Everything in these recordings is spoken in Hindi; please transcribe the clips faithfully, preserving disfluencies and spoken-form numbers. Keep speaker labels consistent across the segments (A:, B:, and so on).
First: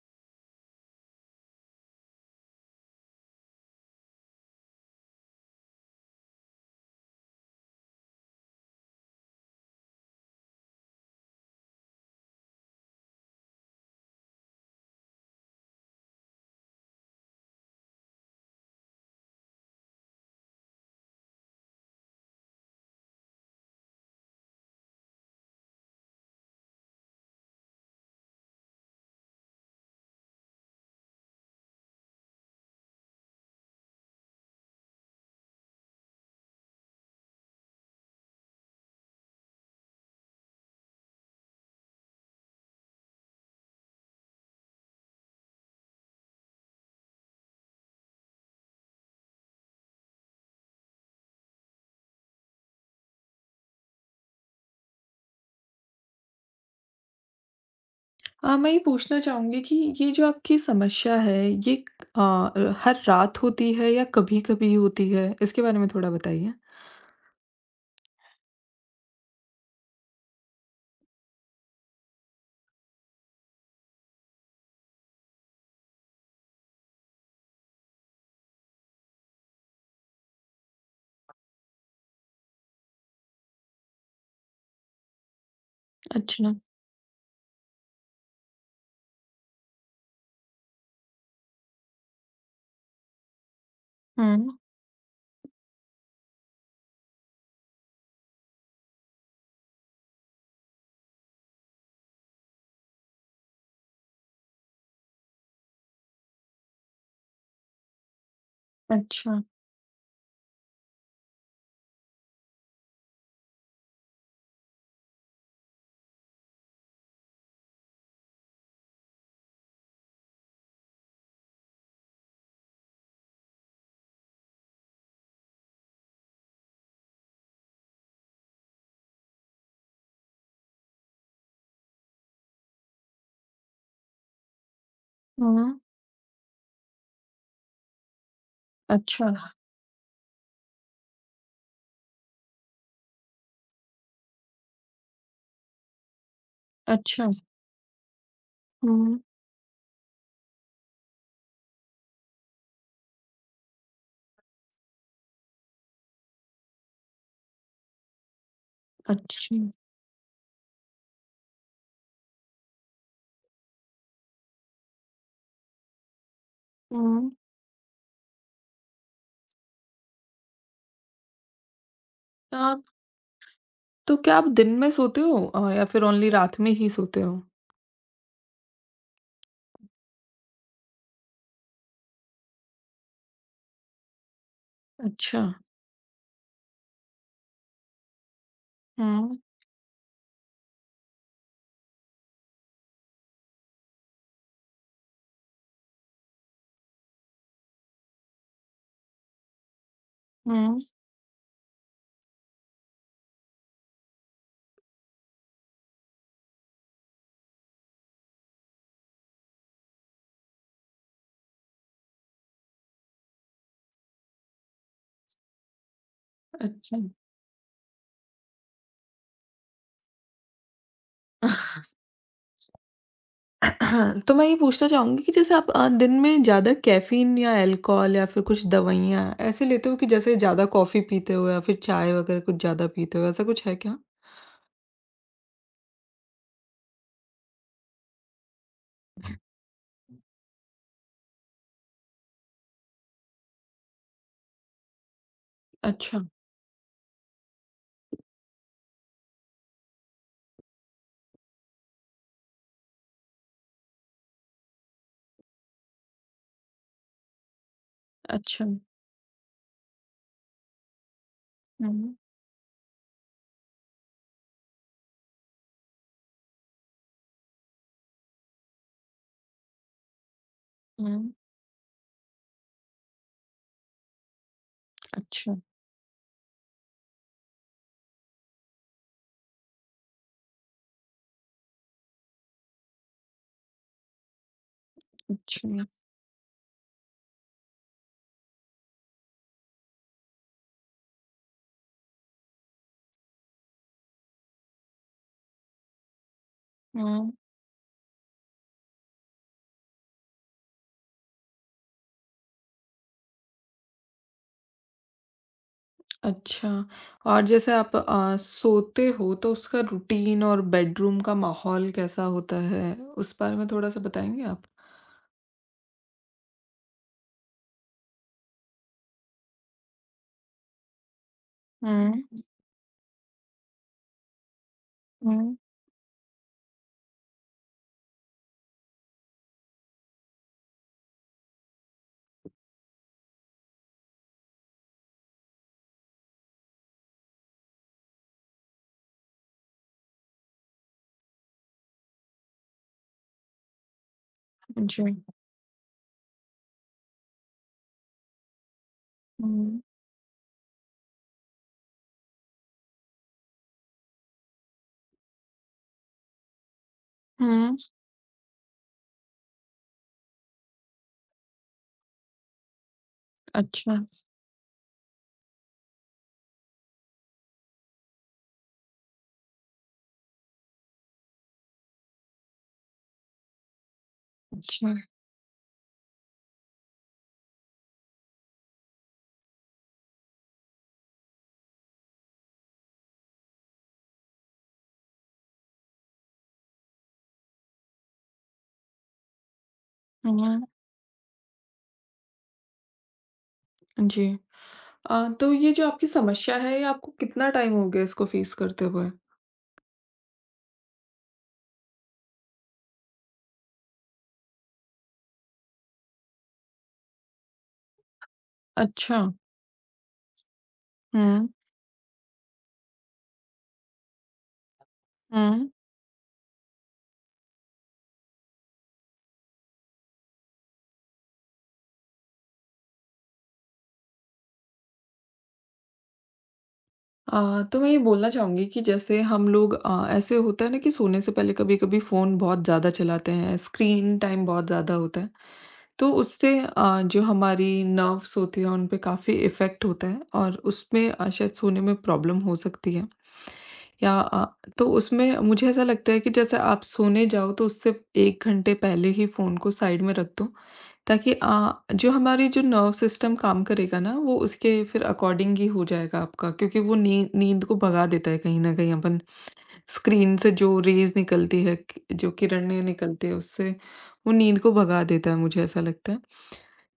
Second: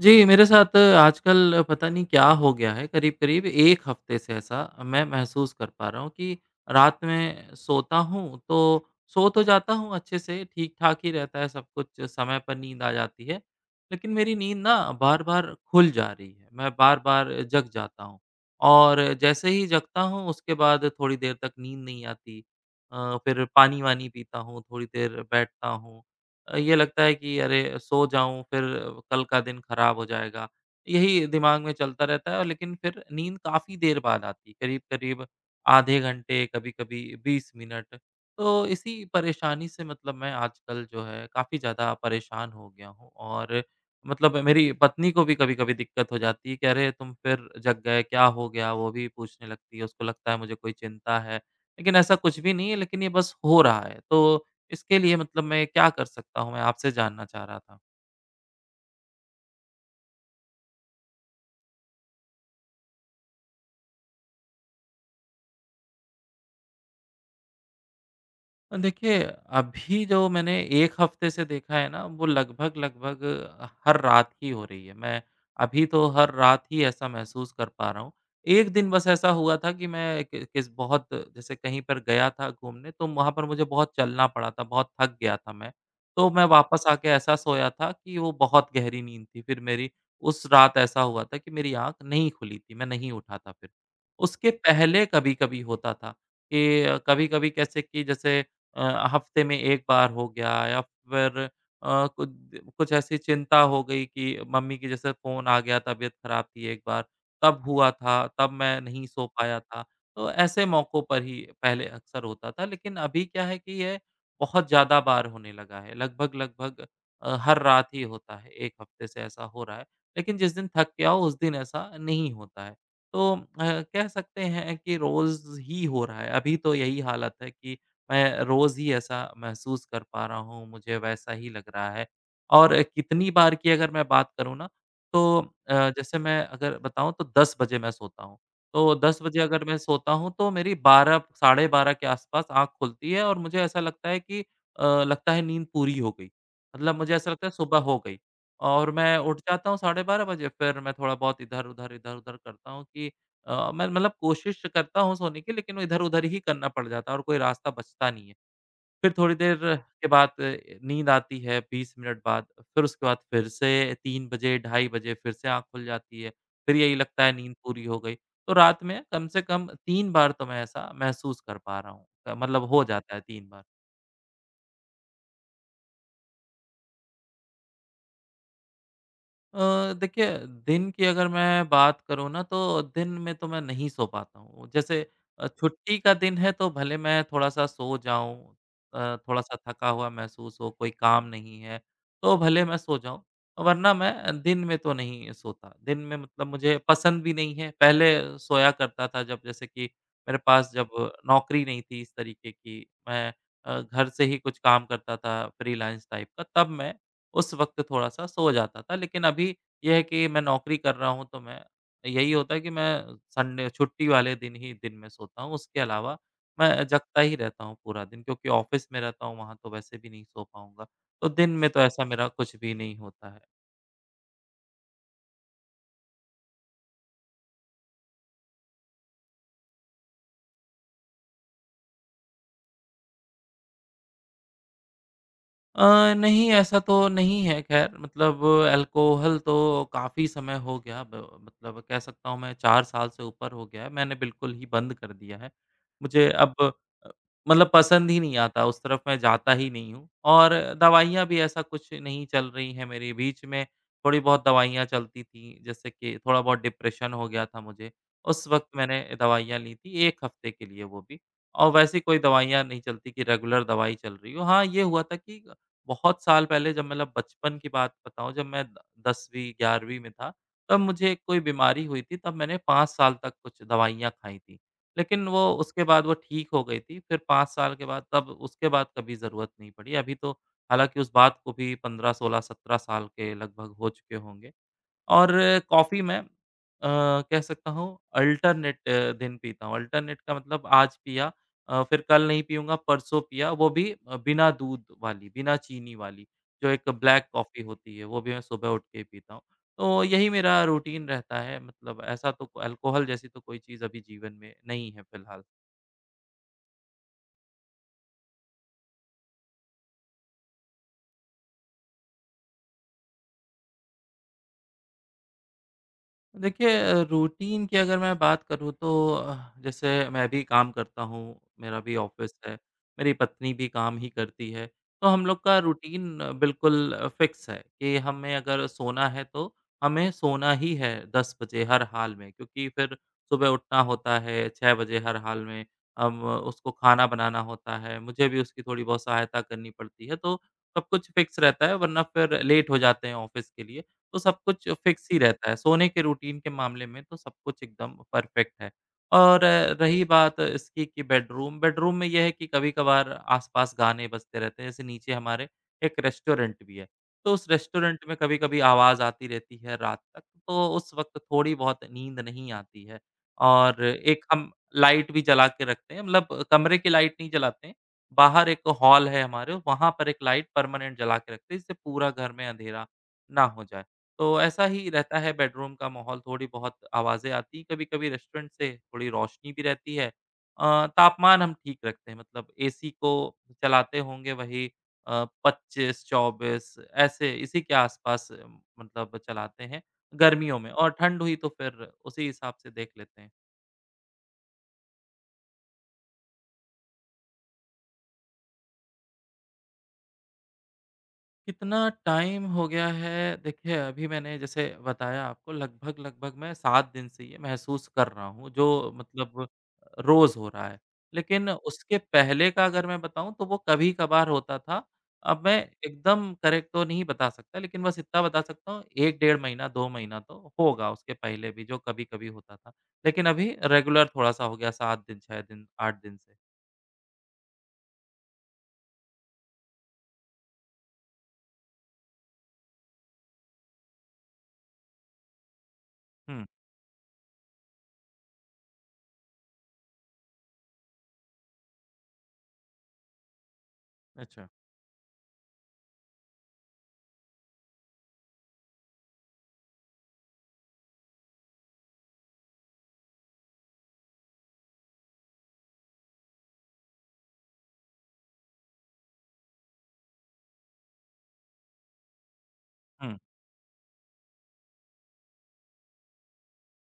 A: जी, मेरे साथ आजकल पता नहीं क्या हो गया है। करीब-करीब एक हफ्ते से ऐसा मैं महसूस कर पा रहा हूँ कि रात में सोता हूँ, तो सो तो जाता हूँ अच्छे से, ठीक-ठाक ही रहता है सब कुछ, समय पर नींद आ जाती है। लेकिन मेरी नींद ना बार-बार खुल जा रही है मैं बार-बार जग जाता हूँ। और जैसे ही जगता हूँ उसके बाद थोड़ी देर तक नींद नहीं आती। अ, फ़िर पानी-वानी पीता हूँ, थोड़ी देर बैठता हूँ। अ, ये लगता है कि अरे सो जाऊँ फ़िर कल का दिन खराब हो जाएगा। यही दिमाग में चलता रहता है लेकिन फ़िर नींद काफ़ी देर बाद आती है। करीब-करीब आधे घंटे, कभी-कभी बीस मिनट। तो इसी परेशानी से मतलब मैं आजकल जो है काफ़ी ज़्यादा परेशान हो गया हूँ। और मतलब मेरी पत्नी को भी कभी-कभी दिक्कत हो जाती है कि अरे! तुम फ़िर जग गए, क्या हो गया? वो भी पूछने लगती है। उसको लगता है मुझे कोई चिंता है लेकिन ऐसा कुछ भी नहीं है, लेकिन ये बस हो रहा है। तो इसके लिए मतलब मैं क्या कर सकता हूँ, मैं आपसे जानना चाह रहा था?
B: अ, मैं ये पूछना चाहूँगी कि ये जो आपकी समस्या है, ये क अ, हर रात होती है या कभी-कभी होती है? इसके बारे में थोड़ा बताइए?
A: देखिए, अभी जो मैंने एक हफ्ते से देखा है ना, वो लगभग-लगभग हर रात ही हो रही है। मैं अभी तो हर रात ही ऐसा महसूस कर पा रहा हूँ। एक दिन बस ऐसा हुआ था कि मैं बहुत जैसे कहीं पर गया था घूमने तो वहाँ पर मुझे बहुत चलना पड़ा था, बहुत थक गया था मैं। तो मैं
B: अच्छा।
A: वापस आके ऐसा सोया था कि वो बहुत गहरी नींद थी फ़िर मेरी, उस रात ऐसा हुआ था कि मेरी आँख नहीं खुली थी, मैं नहीं उठा था फ़िर। उसके
B: हुँ।
A: पहले कभी-कभी होता था कि कभी-कभी कैसे कि जैसे अ, हफ्ते में एक बार हो गया या फ़िर अ, कुछ कुछ ऐसी चिंता हो गई कि मम्मी की जैसे फ़ोन आ गया, तबीयत खराब थी एक बार। तब हुआ था, तब मैं नहीं सो
B: अच्छा।
A: पाया था। तो ऐसे मौकों पर ही पहले अक्सर होता था। लेकिन अभी क्या है कि ये बहुत ज़्यादा बार होने लगा है, लगभग-लगभग अ, हर रात ही होता है। एक हफ्ते से ऐसा हो रहा है लेकिन जिस दिन थक के आऊँ, उस दिन ऐसा नहीं होता है। तो अ, कह सकते हैं कि रोज़ ही हो रहा है अभी तो यही हालत है कि मैं रोज़ ही ऐसा महसूस कर पा रहा हूँ। मुझे वैसा ही लग रहा है और कितनी बार की अगर मैं बात करँ ना तो अ,
B: हुँ।
A: जैसे मैं अगर बताऊँ तो दस बजे मैं सोता हूँ। तो दस बजे
B: अच्छा।
A: अगर मैं सोता हूँ तो मेरी बारह साढ़े बारह के आसपास आँख खुलती है और मुझे ऐसा लगता है कि अ, लगता है नींद पूरी हो गई। मतलब मुझे
B: अच्छा।
A: ऐसा लगता है सुबह हो गई और मैं
B: हुँ।
A: उठ जाता हूँ साढ़े बारह बजे। फ़िर मैं थोड़ा-बहुत इधर-उधर, इधर-उधर करता हूँ कि अ, मैं मतलब कोशिश करता हूँ सोने की, लेकिन इधर-उधर ही करना पड़ जाता है और कोई रास्ता बचता नहीं है। फ़िर थोड़ी देर
B: अच्छा।
A: के बाद नींद आती है बीस मिनट बाद। फ़िर उसके बाद फ़िर से तीन बजे, ढाई बजे फ़िर से आँख खुल जाती है। फ़िर यही लगता है
B: हुँ।
A: नींद पूरी हो गई, तो रात में कम से कम तीन बार तो मैं ऐसा महसूस कर पा रहा हूँ। मतलब
B: हाँ।
A: हो जाता है तीन बार।
B: तो क्या आप दिन में सोते हो अ, या फ़िर ओनली रात में ही सोते हो?
A: अ, देखिए, दिन की अगर मैं बात करूँ ना तो दिन में तो मैं नहीं सो पाता हूँ। जैसे अ,
B: अच्छा।
A: छुट्टी का दिन है तो भले मैं थोड़ा-सा सो जाऊँ, अ,
B: हुँ।
A: थोड़ा-सा थका हुआ महसूस हो, कोई काम नहीं है तो भले मैं सो जाऊँ। वरना मैं अ, दिन में तो नहीं सोता, दिन में मतलब मुझे पसंद भी नहीं है। पहले सोया करता था जब जैसे कि मेरे पास
B: हुँ।
A: जब नौकरी नहीं थी इस तरीके की मैं अ, घर से ही कुछ काम करता था फ़्रीलांस टाइप का, तब मैं उस वक़्त थोड़ा-सा सो जाता था। लेकिन अभी ये है कि मैं नौकरी कर रहा हूँ तो मैं यही होता है कि मैं अ, संडे छुट्टी वाले दिन ही दिन में सोता हूँ, उसके अलावा मैं
B: अच्छा।
A: जगता ही रहता हूँ पूरा दिन। क्योंकि ऑफ़िस में रहता हूँ, वहाँ तो वैसे भी नहीं सो पाऊँगा। तो दिन में तो ऐसा मेरा कुछ भी नहीं होता है।
B: तो मैं ये पूछना चाहूँगी कि जैसे आप अ, दिन में ज़्यादा कैफ़ीन या अल्कोहल या फ़िर कुछ दवाइयाँ। ऐसे लेते हो कि जैसे ज़्यादा कॉफ़ी पीते हो या फ़िर चाय वगैरह कुछ ज़्यादा पीते हो? ऐसा कुछ है क्या?
A: अ, नहीं, ऐसा तो नहीं है खैर मतलब अल्कोहल तो काफ़ी समय हो गया ब मतलब कह सकता हूँ मैं चार साल से ऊपर हो गया है, मैंने बिल्कुल ही बंद कर दिया है।
B: अच्छा।
A: मुझे अब अ, मतलब पसंद ही नहीं आता, उस तरफ मैं जाता ही नहीं हूँ, और दवाइयाँ भी ऐसा कुछ नहीं चल रही है मेरी बीच में थोड़ी-बहुत दवाइयाँ चलती थी। जैसे कि थोड़ा-बहुत डिप्रेशन हो गया था मुझे। उस वक़्त
B: अच्छा।
A: मैंने दवाइयाँ ली थी एक हफ्ते के लिए वो भी, और वैसे
B: हुँ।
A: कोई दवाइयाँ नहीं चलती कि रेगुलर दवाई चल रही हो। हाँ, ये हुआ था कि अ, बहुत साल पहले जब मतलब बचपन की बात बताऊँ, जब मैं द दसवीं ग्यारहवीं में था, तब मुझे
B: हुँ।
A: कोई बीमारी हुई थी, तब मैंने पाँच साल तक कुछ दवाइयाँ खाई थी। लेकिन वो
B: अच्छा।
A: उसके बाद वो ठीक हो गई थी, फ़िर पाँच साल के बाद तब उसके बाद कभी ज़रूरत नहीं पड़ी। अभी तो हालाँकि उस बात को भी पंद्रह सोलह सत्रह साल के लगभग हो चुके होंगे। और
B: अच्छा।
A: कॉफ़ी मैं अ, कह सकता हूँ अल्टर्नेट दिन पीता हूँ। अल्टर्नेट का मतलब आज पिया अ, फ़िर कल नहीं पीऊँगा, परसों पिया, वो भी अ, बिना दूध वाली, बिना चीनी वाली। जो एक ब्लैक
B: हुँ।
A: कॉफ़ी होती है, वो भी मैं सुबह उठ के पीता हूँ। तो यही मेरा रूटीन रहता है मतलब ऐसा तो अल्कोहल जैसी तो कोई चीज़ अभी जीवन में नहीं है फ़िलहाल।
B: अच्छा। और जैसे आप अ, सोते हो तो उसका रूटीन और बेडरूम का माहौल कैसा होता है? उस बारे में थोड़ा-सा बताएँगे आप?
A: देखिए अ, रूटीन की अगर मैं बात करूँ तो अ, जैसे मैं भी काम करता हूँ, मेरा भी ऑफ़िस
B: हुँ।
A: है, मेरी पत्नी भी काम ही करती है। तो हम लोग
B: हुँ।
A: का रूटीन बिल्कुल फिक्स है कि हमें अगर सोना है तो हमें सोना ही है दस बजे हर हाल में क्योंकि फिर सुबह उठना होता है छह बजे हर हाल में, अब उसको खाना बनाना होता है, मुझे भी उसकी थोड़ी-बहुत सहायता करनी पड़ती है तो सब कुछ फिक्स रहता है वरना फिर लेट हो जाते हैं ऑफ़िस के लिए। तो सब कुछ फिक्स
B: जी।
A: ही रहता है, सोने के रूटीन के मामले में तो सब कुछ एकदम परफेक्ट है। और
B: हुँ।
A: रही बात इसकी कि बेडरूम, बेडरूम में ये है कि कभी-कभार आसपास गाने बजते रहते हैं जैसे नीचे हमारे एक रेस्टोरेंट भी है, तो उस
B: हुँ।
A: रेस्टोरेंट में कभी-कभी आवाज़ आती रहती है रात तक। तो उस वक़्त थोड़ी-बहुत नींद नहीं आती है और
B: अच्छा।
A: एक हम लाइट भी जला के रखते हैं मतलब कमरे की लाइट नहीं जलाते हैं, बाहर एक हॉल है हमारे, वहाँ पर एक लाइट परमानेंट जला कर रखते हैं जिससे पूरा घर में अँधेरा, ना हो जाए। तो ऐसा ही
B: जी।
A: रहता है बेडरूम का माहौल थोड़ी बहुत आवाज़ें आती हैं, कभी-कभी रेस्टोरेंट से थोड़ी रोशनी भी रहती है अ, तापमान हम ठीक रखते हैं मतलब एसी को चलाते होंगे वही अ, पच्चीस चौबीस ऐसे इसी के आसपास मतलब चलाते हैं,
B: हुँ,
A: गर्मियों
B: हुँ।
A: में और ठंड हुई तो फिर उसी हिसाब से देख लेते हैं।
B: जी। अ, तो ये जो आपकी समस्या है, ये आपको कितना टाइम हो गया इसको फेस करते हुए?
A: कितना टाइम हो गया है, देखिए अभी मैंने जैसे बताया आपको लगभग-लगभग मैं सात दिन से ये महसूस कर रहा हूँ, जो
B: अच्छा।
A: मतलब रोज़ हो रहा है। लेकिन
B: हुँ।
A: उसके पहले का अगर मैं बताऊँ तो वो कभी-कभार होता था, अब मैं
B: हुँ।
A: एकदम करेक्ट तो नहीं बता सकता लेकिन बस इतना बता सकता हूँ एक डेढ़ महीना, दो महीना तो होगा उसके पहले भी जो कभी-कभी होता था। लेकिन अभी रेगुलर थोड़ा-सा हो गया सात दिन, छह दिन, आठ दिन
B: अ, तो मैं ये बोलना चाहूँगी कि जैसे हम लोग अ, ऐसे होता है ना कि सोने से पहले कभी-कभी फोन बहुत ज़्यादा चलाते हैं, स्क्रीन टाइम बहुत ज़्यादा होता है। तो
A: हुँ।
B: उससे अ, जो हमारी नर्वस होती हैं, उन पे काफ़ी इफ़ेक्ट होता है और उसमें अ, शायद सोने में प्रॉब्लम हो सकती है। या अ,
A: अच्छा।
B: तो उसमें मुझे ऐसा लगता है कि जैसे आप सोने जाओ तो उससे एक घंटे पहले ही फोन को साइड में रख दो ताकि अ, जो हमारी जो नर्व सिस्टम काम करेगा ना वो उसके फिर अकॉर्डिंग ही हो जाएगा आपका क्योंकि वो नीं नींद को भगा देता है कहीं न कहीं अपन स्क्रीन से जो रेज़ निकलती है, जो किरणें
A: हुँ।
B: निकलती हैं उससे, वो नींद को भगा देता है मुझे ऐसा लगता है।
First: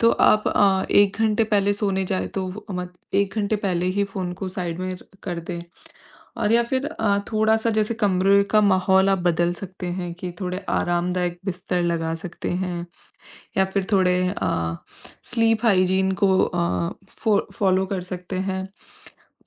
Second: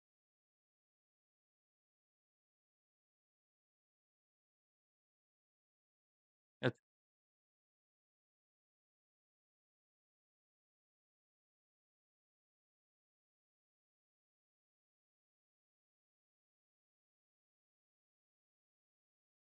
B: तो आप अ, एक घंटे पहले सोने जाएँ तो मत एक घंटे पहले ही फोन को साइड में र कर दें और या
A: यद्।
B: फिर अ, थोड़ा-सा जैसे कमरे का माहौल आप बदल सकते हैं कि थोड़े आरामदायक बिस्तर लगा सकते हैं या फिर थोड़े अ, स्लीप हाइजीन को अ, फॉ फॉलो कर सकते हैं,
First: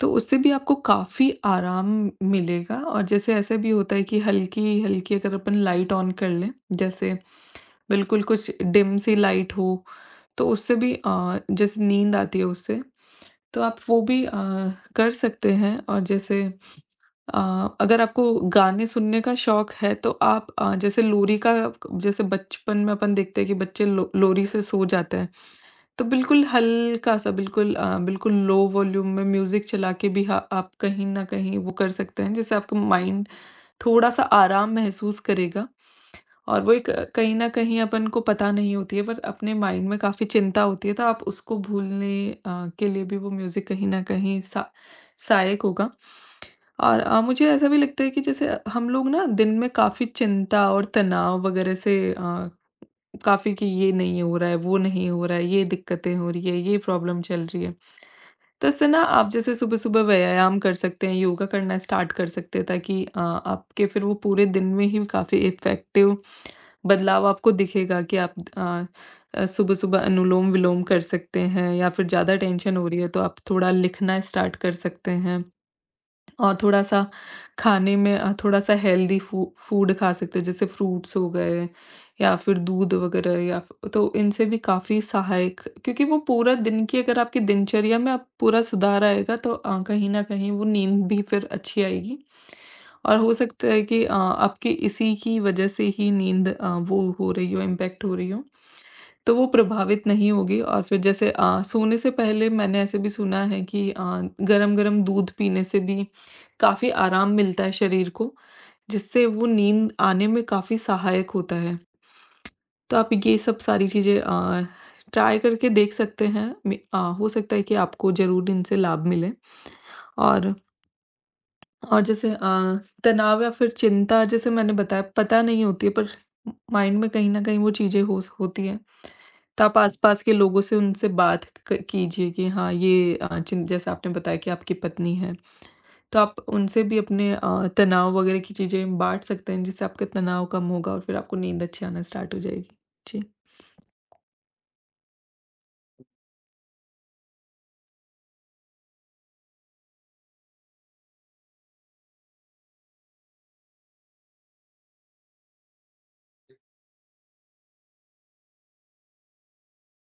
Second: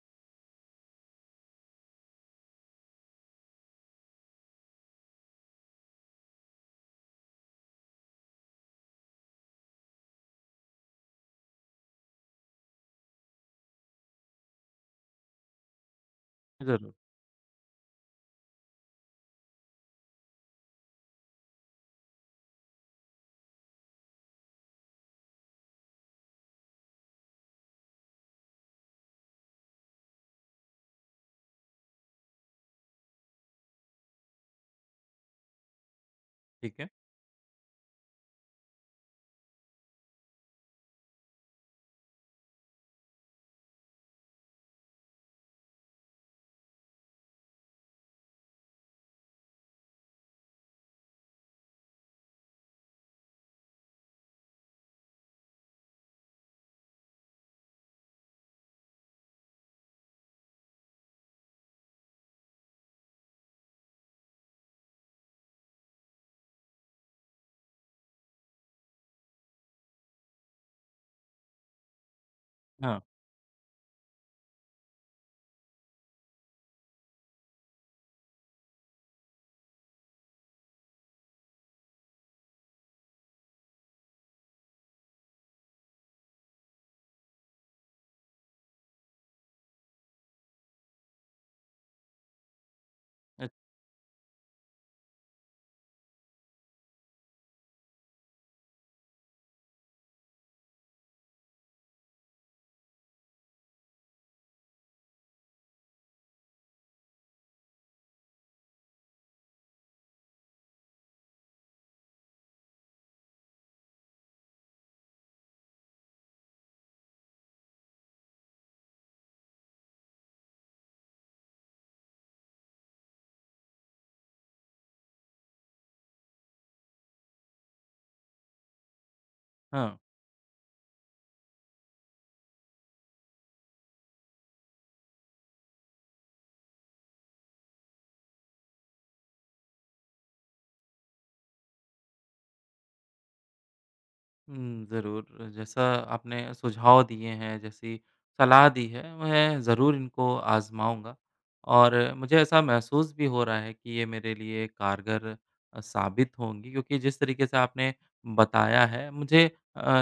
B: तो उससे भी आपको काफ़ी आराम मिलेगा और जैसे ऐसे भी होता है कि हल्की-हल्की अगर अपन लाइट ऑन कर लें जैसे बिल्कुल कुछ डिम सी लाइट हो, तो उससे भी अ, जैसे नींद आती है उससे, तो आप वो भी अ, कर सकते हैं और जैसे
A: ज़रूर।
B: अ, अगर आपको गाने सुनने का शौक है तो आप अ, जैसे लोरी का जैसे बचपन में अपन देखते हैं कि बच्चे लो लोरी से सो जाते हैं, तो बिल्कुल हल्का-सा बिल्कुल अ, लो वॉल्यूम में म्यूजिक चलाकर भी ह आप कहीं न कहीं वो कर सकते हैं जिससे आपका माइंड थोड़ा-सा आराम महसूस करेगा और वो
A: ठीक है।
B: कहीं न कहीं अपन को पता नहीं होती है पर अपने माइंड में काफ़ी चिंता होती है तो आप उसको भूलने अ, के लिए भी वो म्यूजिक कहीं न कहीं स सहायक होगा। और अ, मुझे ऐसा भी लगता है कि जैसे हम लोग ना दिन में काफ़ी चिंता और तनाव वगैरह से अ, काफ़ी कि ये नहीं हो रहा है, वो नहीं हो रहा है, ये दिक्कतें हो रही है, ये प्रॉब्लम चल रही है। तो इससे ना आप जैसे सुबह-सुबह व्यायाम कर सकते हैं, योग करना स्टार्ट कर सकते हैं ताकि अ, आपके फिर वो पूरे दिन में ही काफ़ी इफेक्टिव बदलाव आपको दिखेगा कि आप अ, सुबह-सुबह अनुलोम-विलोम कर सकते हैं या फिर ज़्यादा टेंशन हो रही
A: हाँ।
B: है तो आप थोड़ा लिखना स्टार्ट कर सकते हैं और थोड़ा-सा खाने में अ, थोड़ा-सा हेल्थी फू फूड खा सकते हैं जैसे फ्रूट्स हो गए या फिर दूध वगैरह या तो इनसे भी काफ़ी सहायक क्योंकि वो पूरा दिन की अगर आपकी दिनचर्या में अ, पूरा सुधार आएगा तो अ, कहीं न कहीं वो नींद भी फिर अच्छी आएगी। और हो
A: अध।
B: सकता है कि अ, आपके इसी की वजह से ही नींद अ, वो हो रही हो, इम्पैक्ट हो रही हो तो वो प्रभावित नहीं होगी और फिर जैसे अ, सोने से पहले मैंने ऐसे भी सुना है कि अ, गरम-गरम दूध पीने से भी काफ़ी आराम मिलता है शरीर को, जिससे वो नींद आने में काफ़ी सहायक होता है। तो आप ये सब सारी चीजें अ, टॉय करके देख सकते हैं, मि अ, हो सकता है कि आपको ज़रूर इनसे लाभ मिले। और और जैसे अ, तनाव या फिर चिंता जैसे मैंने बताया पता नहीं होती है पर माइंड में कहीं न कहीं वो चीजें हो स होती हैं तो आप
A: हाँ।
B: आसपास के लोगों से उनसे बात क कीजिए कि हाँ, ये अ, चीन जैसे आपने बताया कि आपकी पत्नी है, तो आप उनसे भी अपने अ, तनाव वगैरह की चीजें बाँट सकते हैं जिससे आपका तनाव कम होगा और फिर आपको नींद अच्छी आना स्टार्ट हो जाएगी। जी।
A: हुँ, ज़रूर जैसा आपने सुझाव दिए हैं, जैसी सलाह दी है, मैं ज़रूर इनको आजमाऊँगा और मुझे ऐसा महसूस भी हो रहा है कि ये मेरे लिए कारगर अ, साबित
B: जी।
A: होंगी क्योंकि जिस तरीके से आपने बताया है अ, मुझे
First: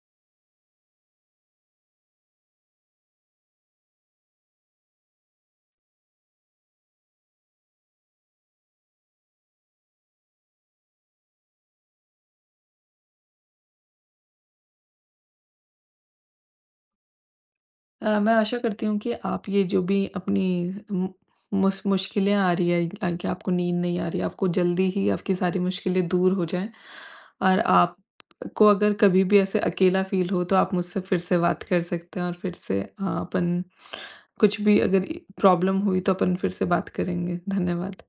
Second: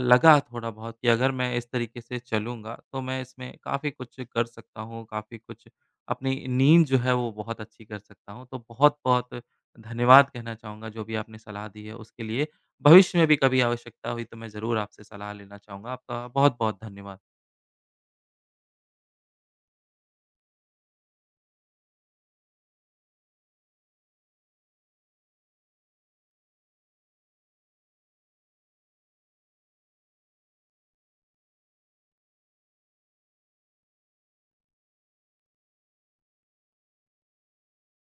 A: लगा थोड़ा-बहुत कि अगर मैं इस तरीके से चलूँगा, तो मैं इसमें काफ़ी कुछ कर सकता हूँ काफ़ी कुछ अपनी नींद जो है वो बहुत अच्छी कर सकता हूँ तो बहुत-बहुत धन्यवाद कहना चाहूँगा जो भी आपने सलाह दी है उसके लिए, भविष्य में भी कभी आवश्यकता हुई, तो मैं ज़रूर आपसे सलाह लेना चाहूँगा। आपका बहुत-बहुत धन्यवाद।
B: अ, मैं आशा करती हूँ कि आप ये जो भी अपनी मु मूश मुश्किलें आ रही हैं ताकि आपको नींद नहीं आ रही है, आपको जल्दी ही आपकी सारी मुश्किलें दूर हो जाएँ और आपको अगर कभी भी ऐसे अकेला फील हो तो आप मुझसे फिर से बात कर सकते हैं और फिर से अ, अपन कुछ भी अगर प्रॉब्लम हुई तो अपन फिर से बात करेंगे। धन्यवाद।